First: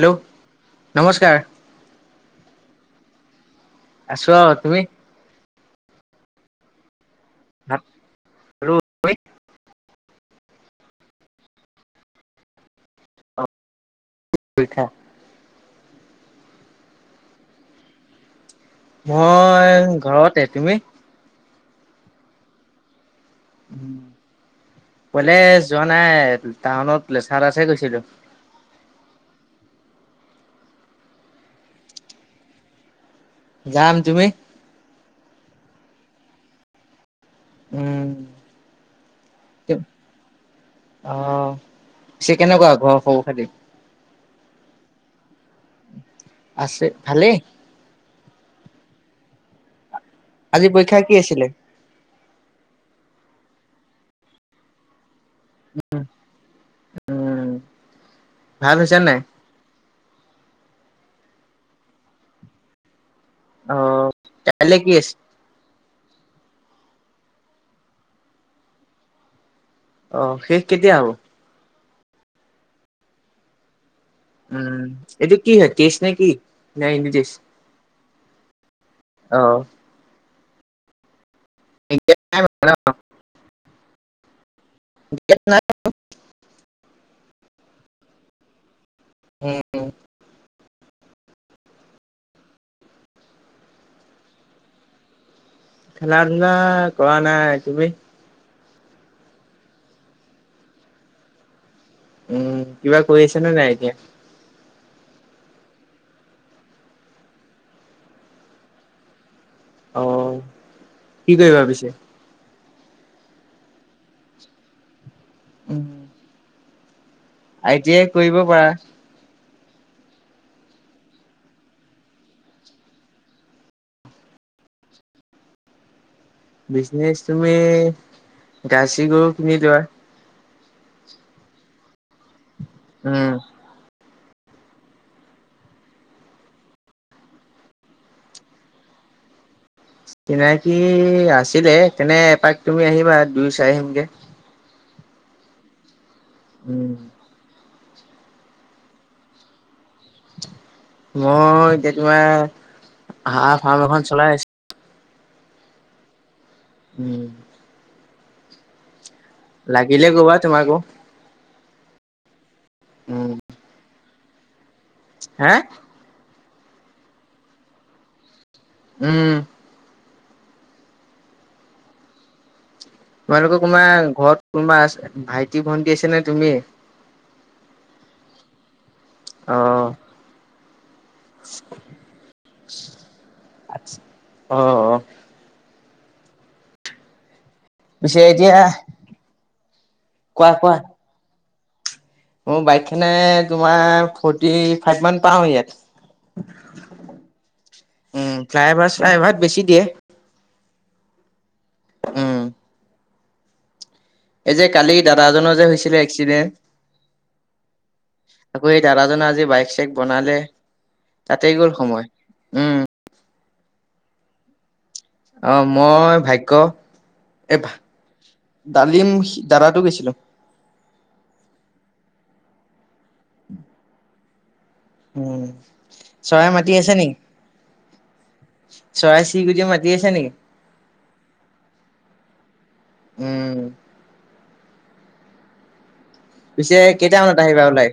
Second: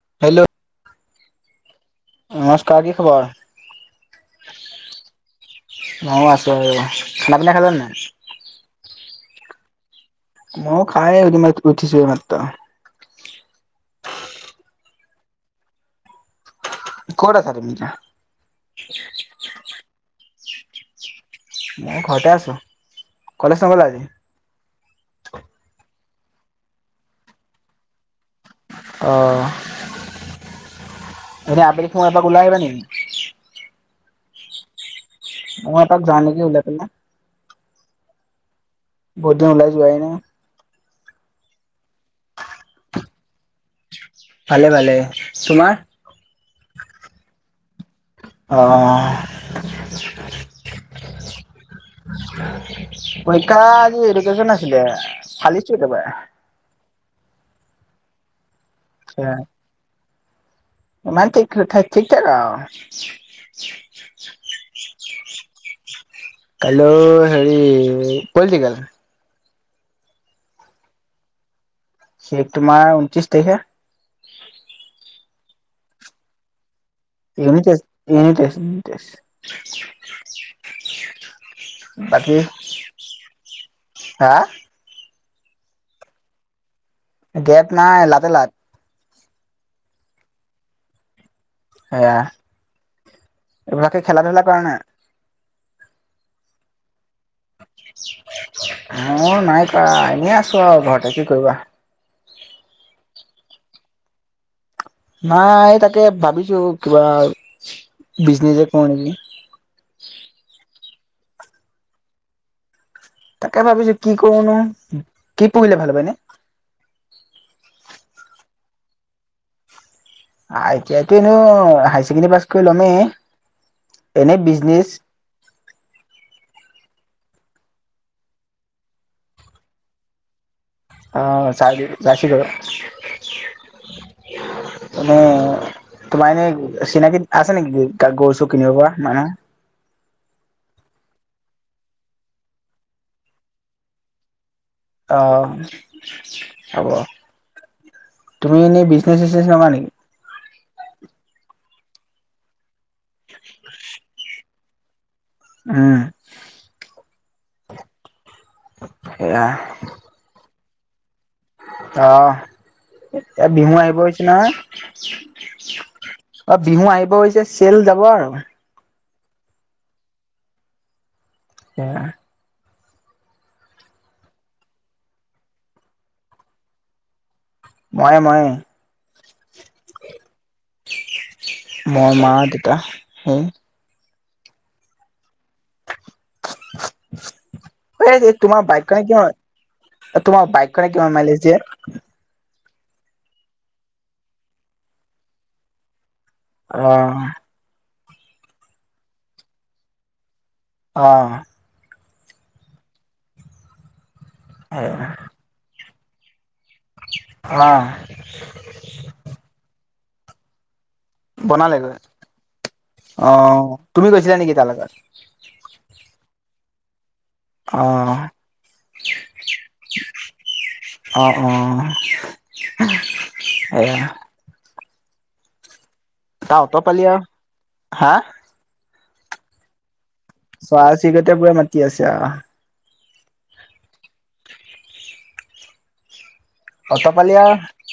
Hello নমস্কাৰ। নমস্কাৰ কি খবৰ? আছো আও। তুমি? অ আছো আৰু। খানা পিনা ভাত খালানে নাই? খালো মই খাই ম উঠিছো মাত্ৰ। [unintelligible] কট আছা তুমি? মই ঘৰতে, তুমি? মই ঘৰতে আছো, কলেজ নগলা আজি? কলেজ যোৱা নাই, টাউনত লেচা তাতহে গৈছিলো। অ এনে আবেলি সময় এপাক ওলাই আহিবা নি? যাম, তুমি? মৌ এপাক যাওঁ নেকি উওলাই পনে। উম বহুত দিন ওলাই জুৱাইনাই। আহ চে কেনেকুৱা ঘৰ খবৰ খাতি? ভালে ভালে, তোমাৰ? আছে ভালেই। অ আজি পৰীক্ষা কি আছিলে? পৰীক্ষা আজি এডুকেশ্যন আছিলে, ফালিছো একেবাৰে। উম ভাল হৈছে নাই? ইমান ঠিক ঠেক ঠিক ঠেক আও। অহ এতিয়া কালেই কি আছে? কাইলৈ'হেৰি কলছিকালে অ শেষ কেতিয়া হ'ব? সেই তোমাৰ ঊনত্ৰিশ তাৰিখে উম এইটো কি হয় কেছ নে কি? ন English unit test unit test অ বাকী হা- [unintelligible] গেপ নাই লাতে লাট হম সেয়া এইবিলাকাকে খেলা ধূলা কৰা নাই। খেলা ধূলা কৰা নাই তুমি- মোৰ নাই কৰা এনেই আছো আৰু ঘৰতে কি কৰিবা। উম কিবা কৈ আছে নে নাই এতিয়া- নাই তাকে ভাবিছো কিবা বিজনেচ কৰো নেকি? অ কি কৰিবা বিচে- তাকে ভাবিছো কি কৰোনো কি পঢ়িলে ভাল হব উম এনে আই টি আই কৰিব পাৰা। আই টি আই এনে হাই ছেকেণ্ডৰী পাছ কৰি লমেই এনেই বিজনেছ বিজনেচ তুমি জাইছি গৰু কিনি লোৱা অ জাৰ্চি গৰু উম মানে তোমাৰ এনেই চিনাকি আছে নেকি গৰু চৰু কিনিব পৰা মানু্হ চিনাকি আছিলে তেনে এপাক তুমি আহিবা দুই চাই আহিমগে- অ হ'ব উম তুমি এনেই বিজনেচ চিজনেছ নকৰা নেকি মই এতিয়া তোমাৰ হাঁহ ফাৰ্ম এখন চলাই আছো উম উম সেয়া লাগিলে কবা তোমাকো অ এয়া বিহু আহিব হৈছে নহয়। হে অ বিহু আহিব হৈছে চেল যাব আৰু উম সেইয়া তোমালোকৰ কোনোবা ঘৰত কোনোবা ভাইটি ভণ্টি আছে নে তুমি- মইয়ে মইয়ে। অ। মই মা দেউতা সেই অ অ। পিছে [unintelligible] এতিয়া তোমাৰ বাইক খনে কিমান তোমাৰ কোৱা কোৱা বাইক খনে কিমান মাইলেজ দিয়ে। মোৰ বাইক খনে তোমাৰ ফৰ্টি ফাইভ মান পাওঁ ইয়াত অ উম ফ্লাইভাৰ চালাইভাত বেছি দিয়ে। অ উম এই যে কালি দাদাজনৰ যে হৈছিলে অ এক্সিডেণ্ট। আকৌ এই দাদাজনে আজি বাইক চাইক বনালে। তাতেই গ'ল বনালে গৈ সময়। উম, অ তুমি গৈছিলা নেকি? তাৰ লগত। অ মই, ভাগ্য এ ভা অ ডালিম দাদাটো গৈছিলোঁ। অ অ এয়া। উম। চৰাই তা মাতি অত আছে পালি নেকি? আৰু। হাঁ? চৰাই চিৰিকটিয়ে মাতি আছে নেকি? চৰাই চিৰিকটিয়ে পুৰা মাতি আছে আহ। উম। পিছে অট পালি কেইটামানত আৰু আহিবা ওলাই?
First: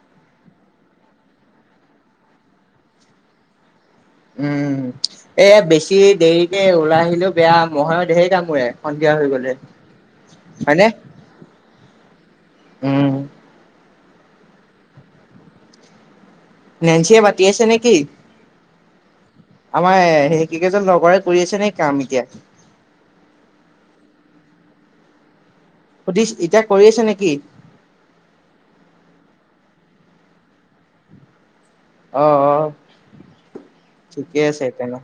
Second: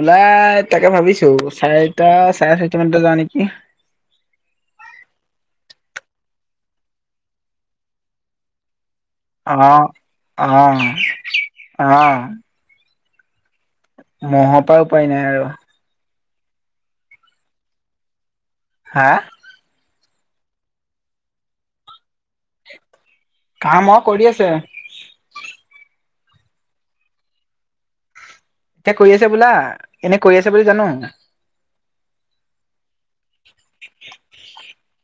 ওলাই তাকে ভাবিছোঁ চাৰিটা চাৰে চাৰিটা মানতে যাওঁ নেকি? উম। এ বেছি দেৰিকে ওলাই আহিলেও বেয়া মহয়ো ঢেৰ কামোৰে, সন্ধিয়া হৈ গ'লে অ হয়নে? অ অ উম। মহৰ পৰা উপায় নাই আৰু। নেন্ঞ্চিয়ে মাতি আছে নেকি? হা? আমাৰ সেই কি কেইজন লগৰে কৰি আছে নেকি কাম এতিয়া? কাম অ কৰি আছে। সুধিচ এতিয়া কৰি আছে নেকি? এতিয়া কৰি আছে বোলা, এনে কৰি আছে বুলি জানোঁ। আহ আহ ঠিকেই আছে তেনে।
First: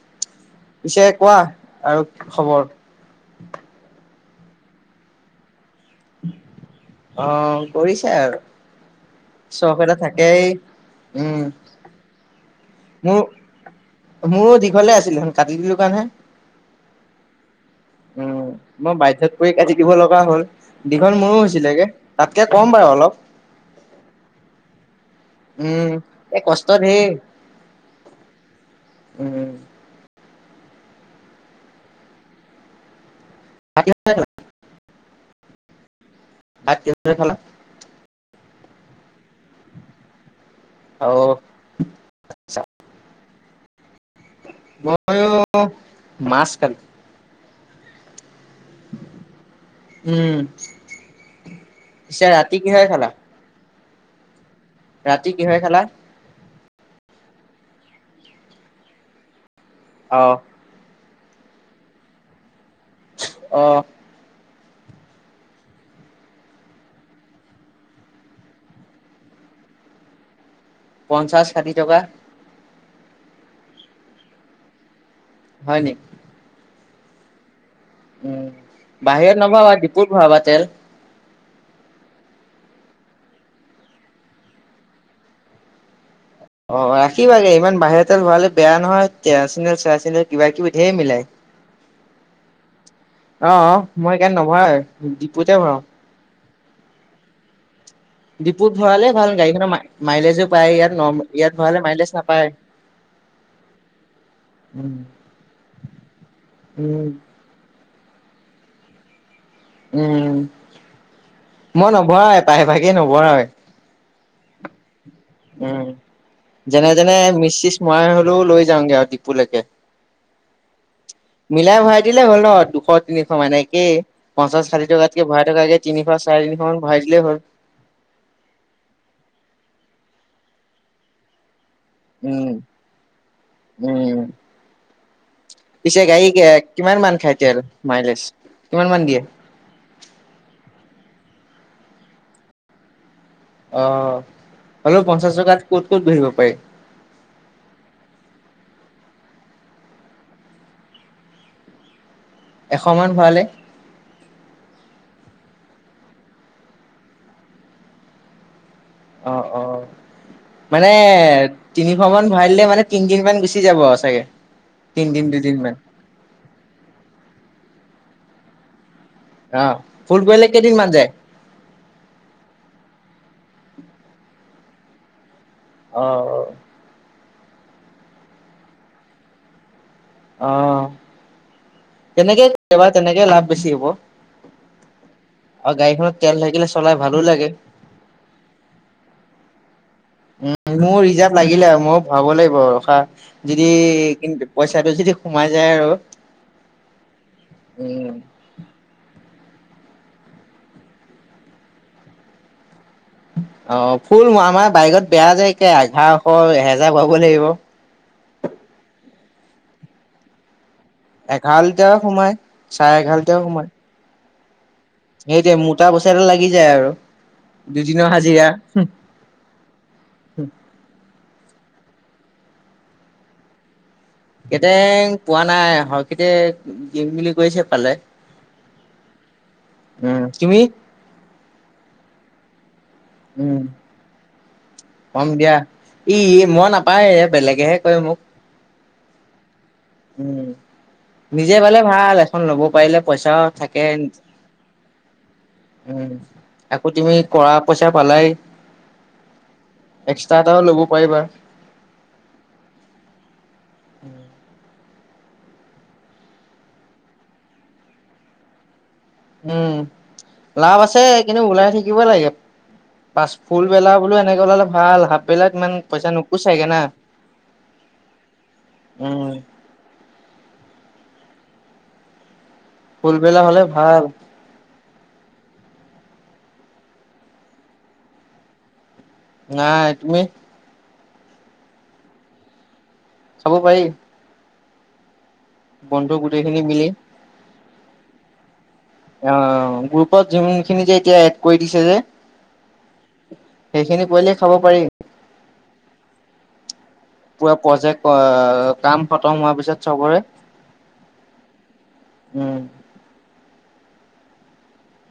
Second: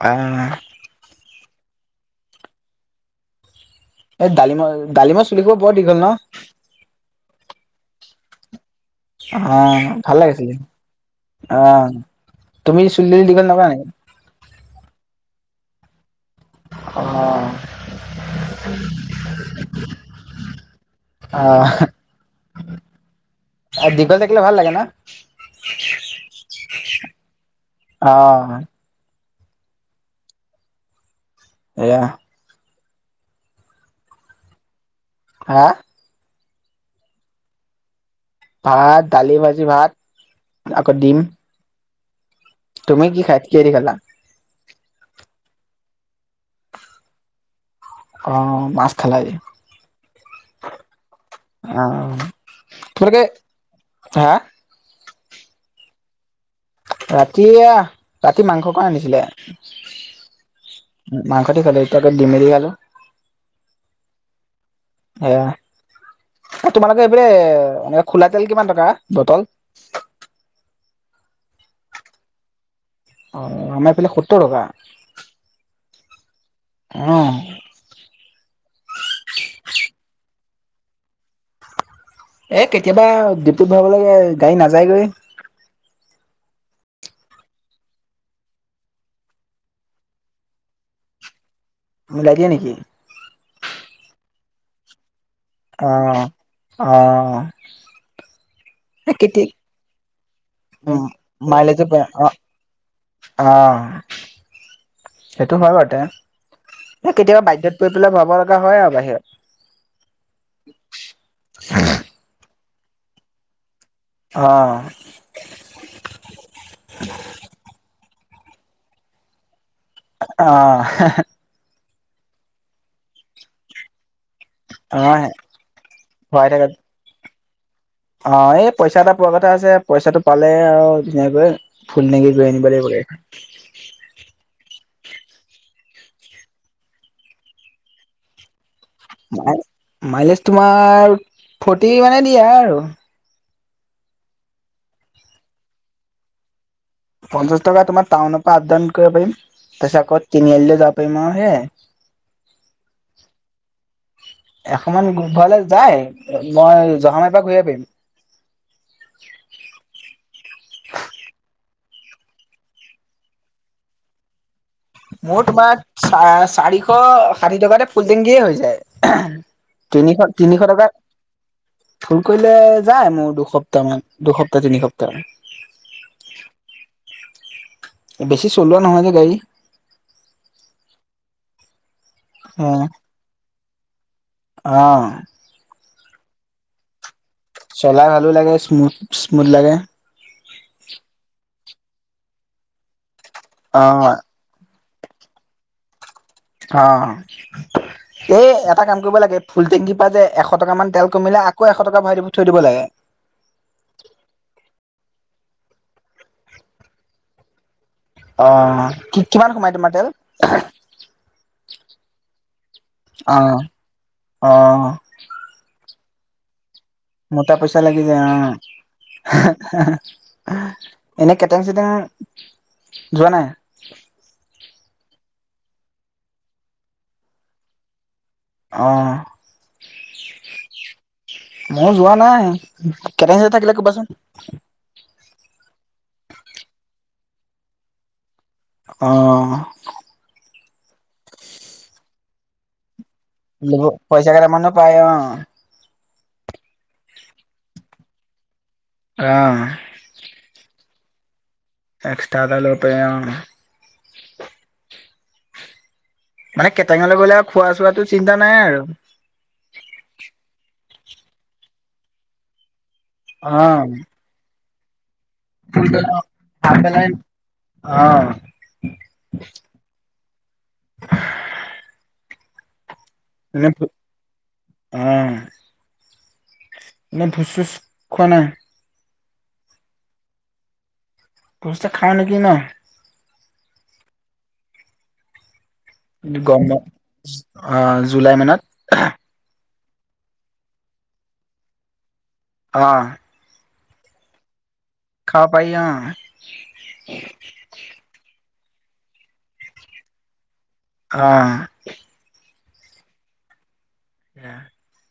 আহ। পিছে কোৱা আৰু কি খবৰ? এই ডালিম ডালিমৰ চুলি বোৰ দীঘল ন? অ কৰিছে আৰু। চখ এটা অ ভাল থাকেই, লাগিছিলে উম। অ তুমি চুলি তুলি মোৰ দীঘল নকৰা নেকি মোৰো দীঘলে আছিলে চোন কাটি দিলোঁ কাৰণহে। অ। উম। মই বাধ্যত পৰি কাটি দিব লগা হ'ল দীঘল মোৰো হৈছিলেগে, তাতকে ক'ম বাৰু অলপ। আৰু দীঘল থাকিলে ভাল লাগে না? উম, এ কষ্ট ধেৰ। অ উম। এয়া [unintelligible] হা? ভাত কিহৰ লগত খালা? ভাত দালি ভাজি ভাত আকৌ দিম। অ', আচ্ছা। তুমি কি খাই কিহে দি খালা? মইও মাছ খালো। অ মাছ খালে? উম। আহ পিছে ৰাতি কিহেৰে খালা? তেওঁলোকে হাঁ? ৰাতি কিহেৰে খালা? ৰাতি আহ ৰাতি মাংস কণ আনিছিলে। আঁহ। উম মাংস দি খালো এটিয়া আকৌ ডিমে দি খালো। অঁহ। আহ। আৰু তোমালোকৰ সেইফালে খোলা তেল কিমান টকা বটল? পঞ্চাশ, ষাঠি টকা। অ আমাৰ এইফালে সত্তৰ টকা। হয় নেকি? অ'। উম, বাহিৰত নভৰাবা ডিপুত ভৰাবা তেল এ কেতিয়াবা ডিপুত ভৰাব লাগে গাড়ী নাযায়গৈ। অ, ৰাখিবাগে ইমান বাহিৰাতেল ভৰালে বেয়া নহয় কেৰাচিনেল চেৰাচিনেল কিবা কিবি ধেৰ মিলাই। মিলাই দিয়ে নেকি? অ, মই সেইকাৰণে নভৰাও। অ, অ। ডিপুত ভৰালে এ ভাল কেতিয়া গাড়ীখনৰ মাইলেজো পায় ইয়াত উম ন ইয়াত মাইলেজো ভৰালে পায় মাইলেজ অ নাপায়। অ, উম, সেইটো হয় বাৰুতে উম, এ কেতিয়াবা বাধ্যত পৰি পেলাই ভৰাব লগা হয় আৰু বাহিৰত। উম, মই নভৰাও প্ৰায় ভাগে নভৰাৱে। অ। উম, যেনে তেনে মিচ চিচ মৰা হলেও লৈ যাওঁগে আৰু ডিপুলৈকে। অ। মিলাই ভৰাই দিলে হ'ল ন দুশ, তিনিশ এনেকেই। পঞ্চাশ অ ষাঠিটকাতকৈ ভৰাই থকাতকে তিনিশ, চাৰে ভৰাই থাকাত তিনিশমান ভৰাই দিলেই হ'ল। অ, এই পইচা এটা পোৱা কথা আছে পইচাটো পালে আৰু ধুনীয়াকৈ ফুল টেংকি কৰি উম আনিব লাগিবগে। উম পিছে গাড়ী কিমান মান খাই তেল মাইলেজ। কিমান মান দিয়ে মাইলেজ তোমাৰ ফৰ্টি মানে দিয়া আৰু। অ', হলেও পঞ্চাশ টকাত ক'ত ক'ত গৈ আহিব পাৰি। পঞ্চাশ টকা তোমাৰ টাউনৰ পৰা আপডাউন কৰিব পাৰিম। তাৰপিছত আক তিনিআলিলৈ যাব পাৰিম আও সেয়াই। এশ মান ভৰালে? এশমান ভৰালে যায়। মই জহামাৰীৰ পৰা ঘূৰি আহিব পাৰিম। অ অ মানে তিনিশ মান ভৰাই দিলে মানে তিনিদিন মান গুচি যাব আও চাগে। তিনদিন মোৰ দুদিন তোমাৰ মান চা চাৰিশ ষাঠি টকাতে ফুলটেংকিয়ে হৈ যায়। অ ফুল তিনিশ কৰিলে তিনিশ কেইদিন মান যায় টকাত। ফুল কৰিলে যায় মোৰ দুসপ্তাহ মান, দুসপ্তাহ তিনি সপ্তাহ। অ',। বেছি চলোৱা নহয় যে গাড়ী। অ, তেনেকেই অ তেনেকে লাভ বেছি হ'ব। অ, আৰু গাড়ীখনত তেল থাকিলে চলাই ভাল। চলাই ভালো লাগে স্মুথ স্মুথ লাগে। উম, মোৰ ৰিজাৰ্ভ লাগিলে আৰু মইয়ো ভৰাব লাগিব আও ৰখা। যদি অ পইচা তাইতো যদি সোমাই যায় আৰু। অ'! উম। এই, এটা কাম কৰিব লাগে। ফুল টেংকী পালে। এশ টকা মান তেল কমিলে, আকৌ, এশ টকা ভৰাই দিব থৈ দিব লাগে। [inaudible] অ'! ফুল আমাৰ বাইকত বেয়া যে, একে এঘাৰশ, এহেজাৰ ভৰাব লাগিব। অ'! কি কিমান সোমাই তোমাৰ তেল? [unintelligible] সোমাই, চাৰে এঘাৰ লিটাৰ অ' সোমায়। অ'! সেইটোৱে, মোটা পইচা লাগি যায় আৰু দুদিনৰ হাজিৰা। এনেই, কেটেং, চেতেং যোৱা নাই। কেটেৰিং পোৱা নাই। হৰষিতে দিম বুলি কৈছে পালে। অ'! উম, তুমি মই যোৱা নাই। একেলগে উম, থাকিলে কবাচোন। কম দিয়া। ই মই নাপায়, বেলেগেহে কয় মোক। অ'! উম, নিজে পাৰিলে ভাল! এখন ল'ব পাৰিলে। পইচাও থাকে পইচা কেইটামানো পায়। অ'! উম, আকৌ তুমি কৰা পইচা পালাই। অ'! এটা ল'ব পাৰিবা। এক্সট্ৰা এটা ল'ব পাৰে। অ'! [inaudible] মানে, কেটেঙা ল'ৰাবিলাকৰ খোৱা চোৱা'টো চিন্তা নাই আৰু। উম, লাভ আছে। কিন্তু, ওলাই থাকিবই লাগে। পাছ, অ' ফুলবেলা বোলো এনেকে উলালে ভাল, হাপবেলাক ইমান পইচা নোপোচাইগে খাই না? পেলাই উম, অ'! [inaudible] ফুলবেলা হ'লে এনে ভাল। অ'! এই ভোজ-চোচ খোৱা নায়। নাই তুমি? ভোদটো খাওঁ নেকি ন? চাব পাৰি। বন্ধু গোটেইখিনি মিলি। অ'! জুলাই মানত। অ'! গ্ৰুপত যোনখিনি যে, এতিয়া এড কৰি দিছে যে। অ'! সেইখিনি কৰিলে খাব পাৰি। খাব পাৰি। অ'! পুৰা প্ৰজেক্ট অ'! কাম খতম হোৱাৰ পিছত চবৰে অ'! উম! [inaudible]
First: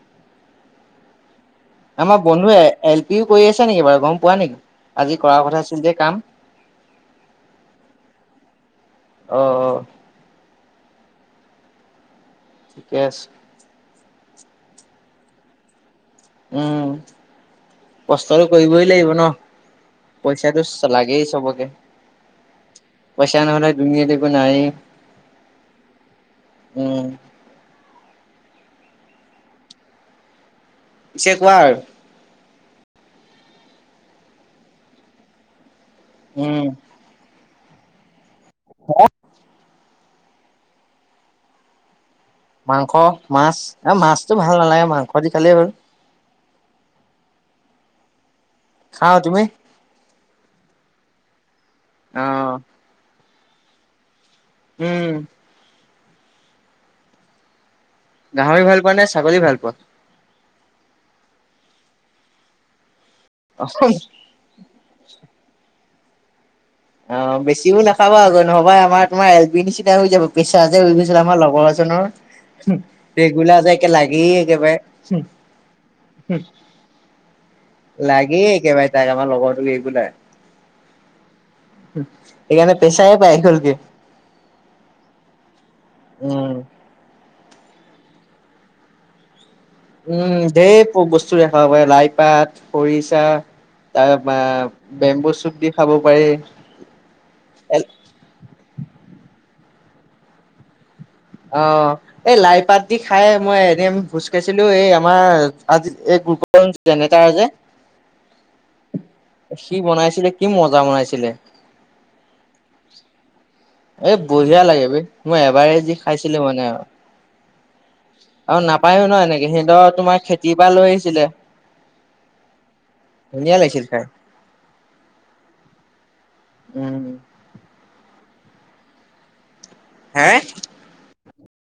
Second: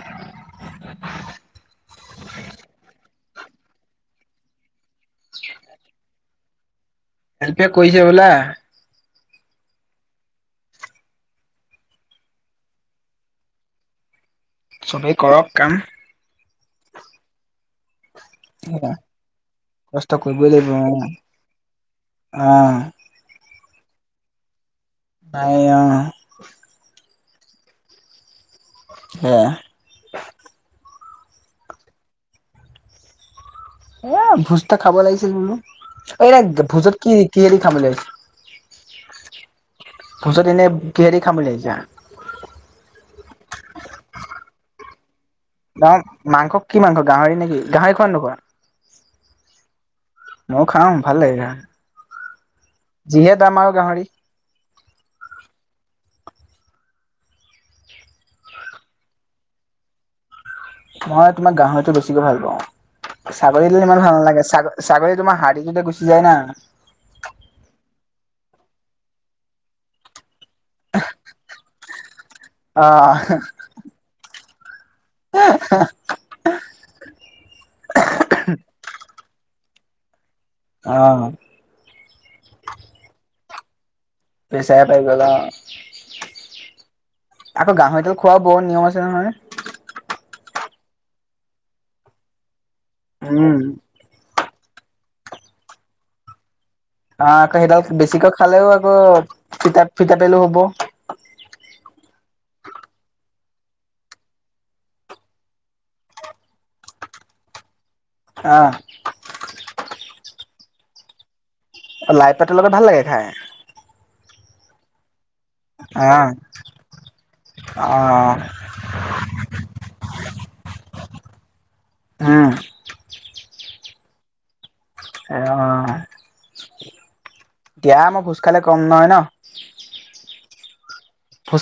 [inaudible] আমাৰ বন্ধুৱে এল পিও কৰি আছে নেকি বাৰু গম পোৱা নেকি? আজি কৰাৰ কথা আছিল যে কাম। [inaudible] [unintelligible] অ'! অ'! ঠিকে আছে। চবেই কৰক কাম উম কষ্টটো কৰিবই লাগিবই নহ? কষ্ট কৰিবই পইচাটো লাগিব অ লাগেই চবকে অ পইচা নহ'লে দুুনীয়াত একো নাই। নাই অ উম সেয়া এতিয়া কোৱা আৰু এ ভোজটা খাব লাগিছিল বুলো এই উম ভোজত কি কি হেৰি খাম লাগিছিল হ ভোজত এনে কিহে'দি খাম বুলি ভাবিছা? মাংস মাছ এ মাছতটো ভাল নালাগে মাংস দি খালেই হ'ল গৱৰ মাংস কি মাংস গাহৰি নেকি গাহৰি খোৱা নোখোৱা? খাওঁ তুমি? ময় খাম ভাল লাগে য অ যিহে দাম আৰু গাহৰি উম। গাঁহৰি ভাল পোৱা নে ছাগলী ভাল পোৱা। মই তোমাৰ গাহৰিতো বেছিকৈ ভাল পাওঁ। অ ছাগলী দিল ইমান ভাল নালাগে ছ ছাগলী তোমাৰ হাৰাতীটোতে গুচি যায় না। অ বেছিও নাখাবা আগ নহবা আমাৰ তোমাৰ এল বি নিচিনা হৈ যাব পেছাজ হৈ গৈছিল আমাৰ লগৰ। অ', ৰেগলা যে একে লাগি। লাগে একেবাৰে। তোমাৰ লগৰতো ৰেগোলাৰ অ ে [inaudible] পইচা পাই গলা। উম। আকৌ গাহৰিডাল খোৱা বত নিয়ম আছে ন নহয়। উম ঢেৰ বস্তু দেখাব পাৰে লাই পাত খৰিচা অ', তাৰ বেম্বু চুপ দি খাব পাৰি। অ আকৌ সেইডাল বেছিকৈ খালেও আকৌ ফিতাপ ফিতাপেলো হ'ব। অ এই লাই পাত দি খাই মই এদম খোজ কাঢ়িছিলো এই আমাৰ আজি তাৰ যে- আহ কি বনাইছিলে কি মজা বনাইছিলে। লাই পাতৰ লগত ভাল লাগে খাই। বেয়া লাগে বে মই এবাৰে যি। অ', খাইছিলো মানে আৰু অ', আৰু নাপায়ো ন এনেকে সিহতৰ তোমাৰ খেতি কিবা লৈ আহিছিলে। হম। ধুনীয়া লাগছিল খাই। অ অ উম দিয়া মই ভোজ খালে কম নহয় ন। হা ভোজ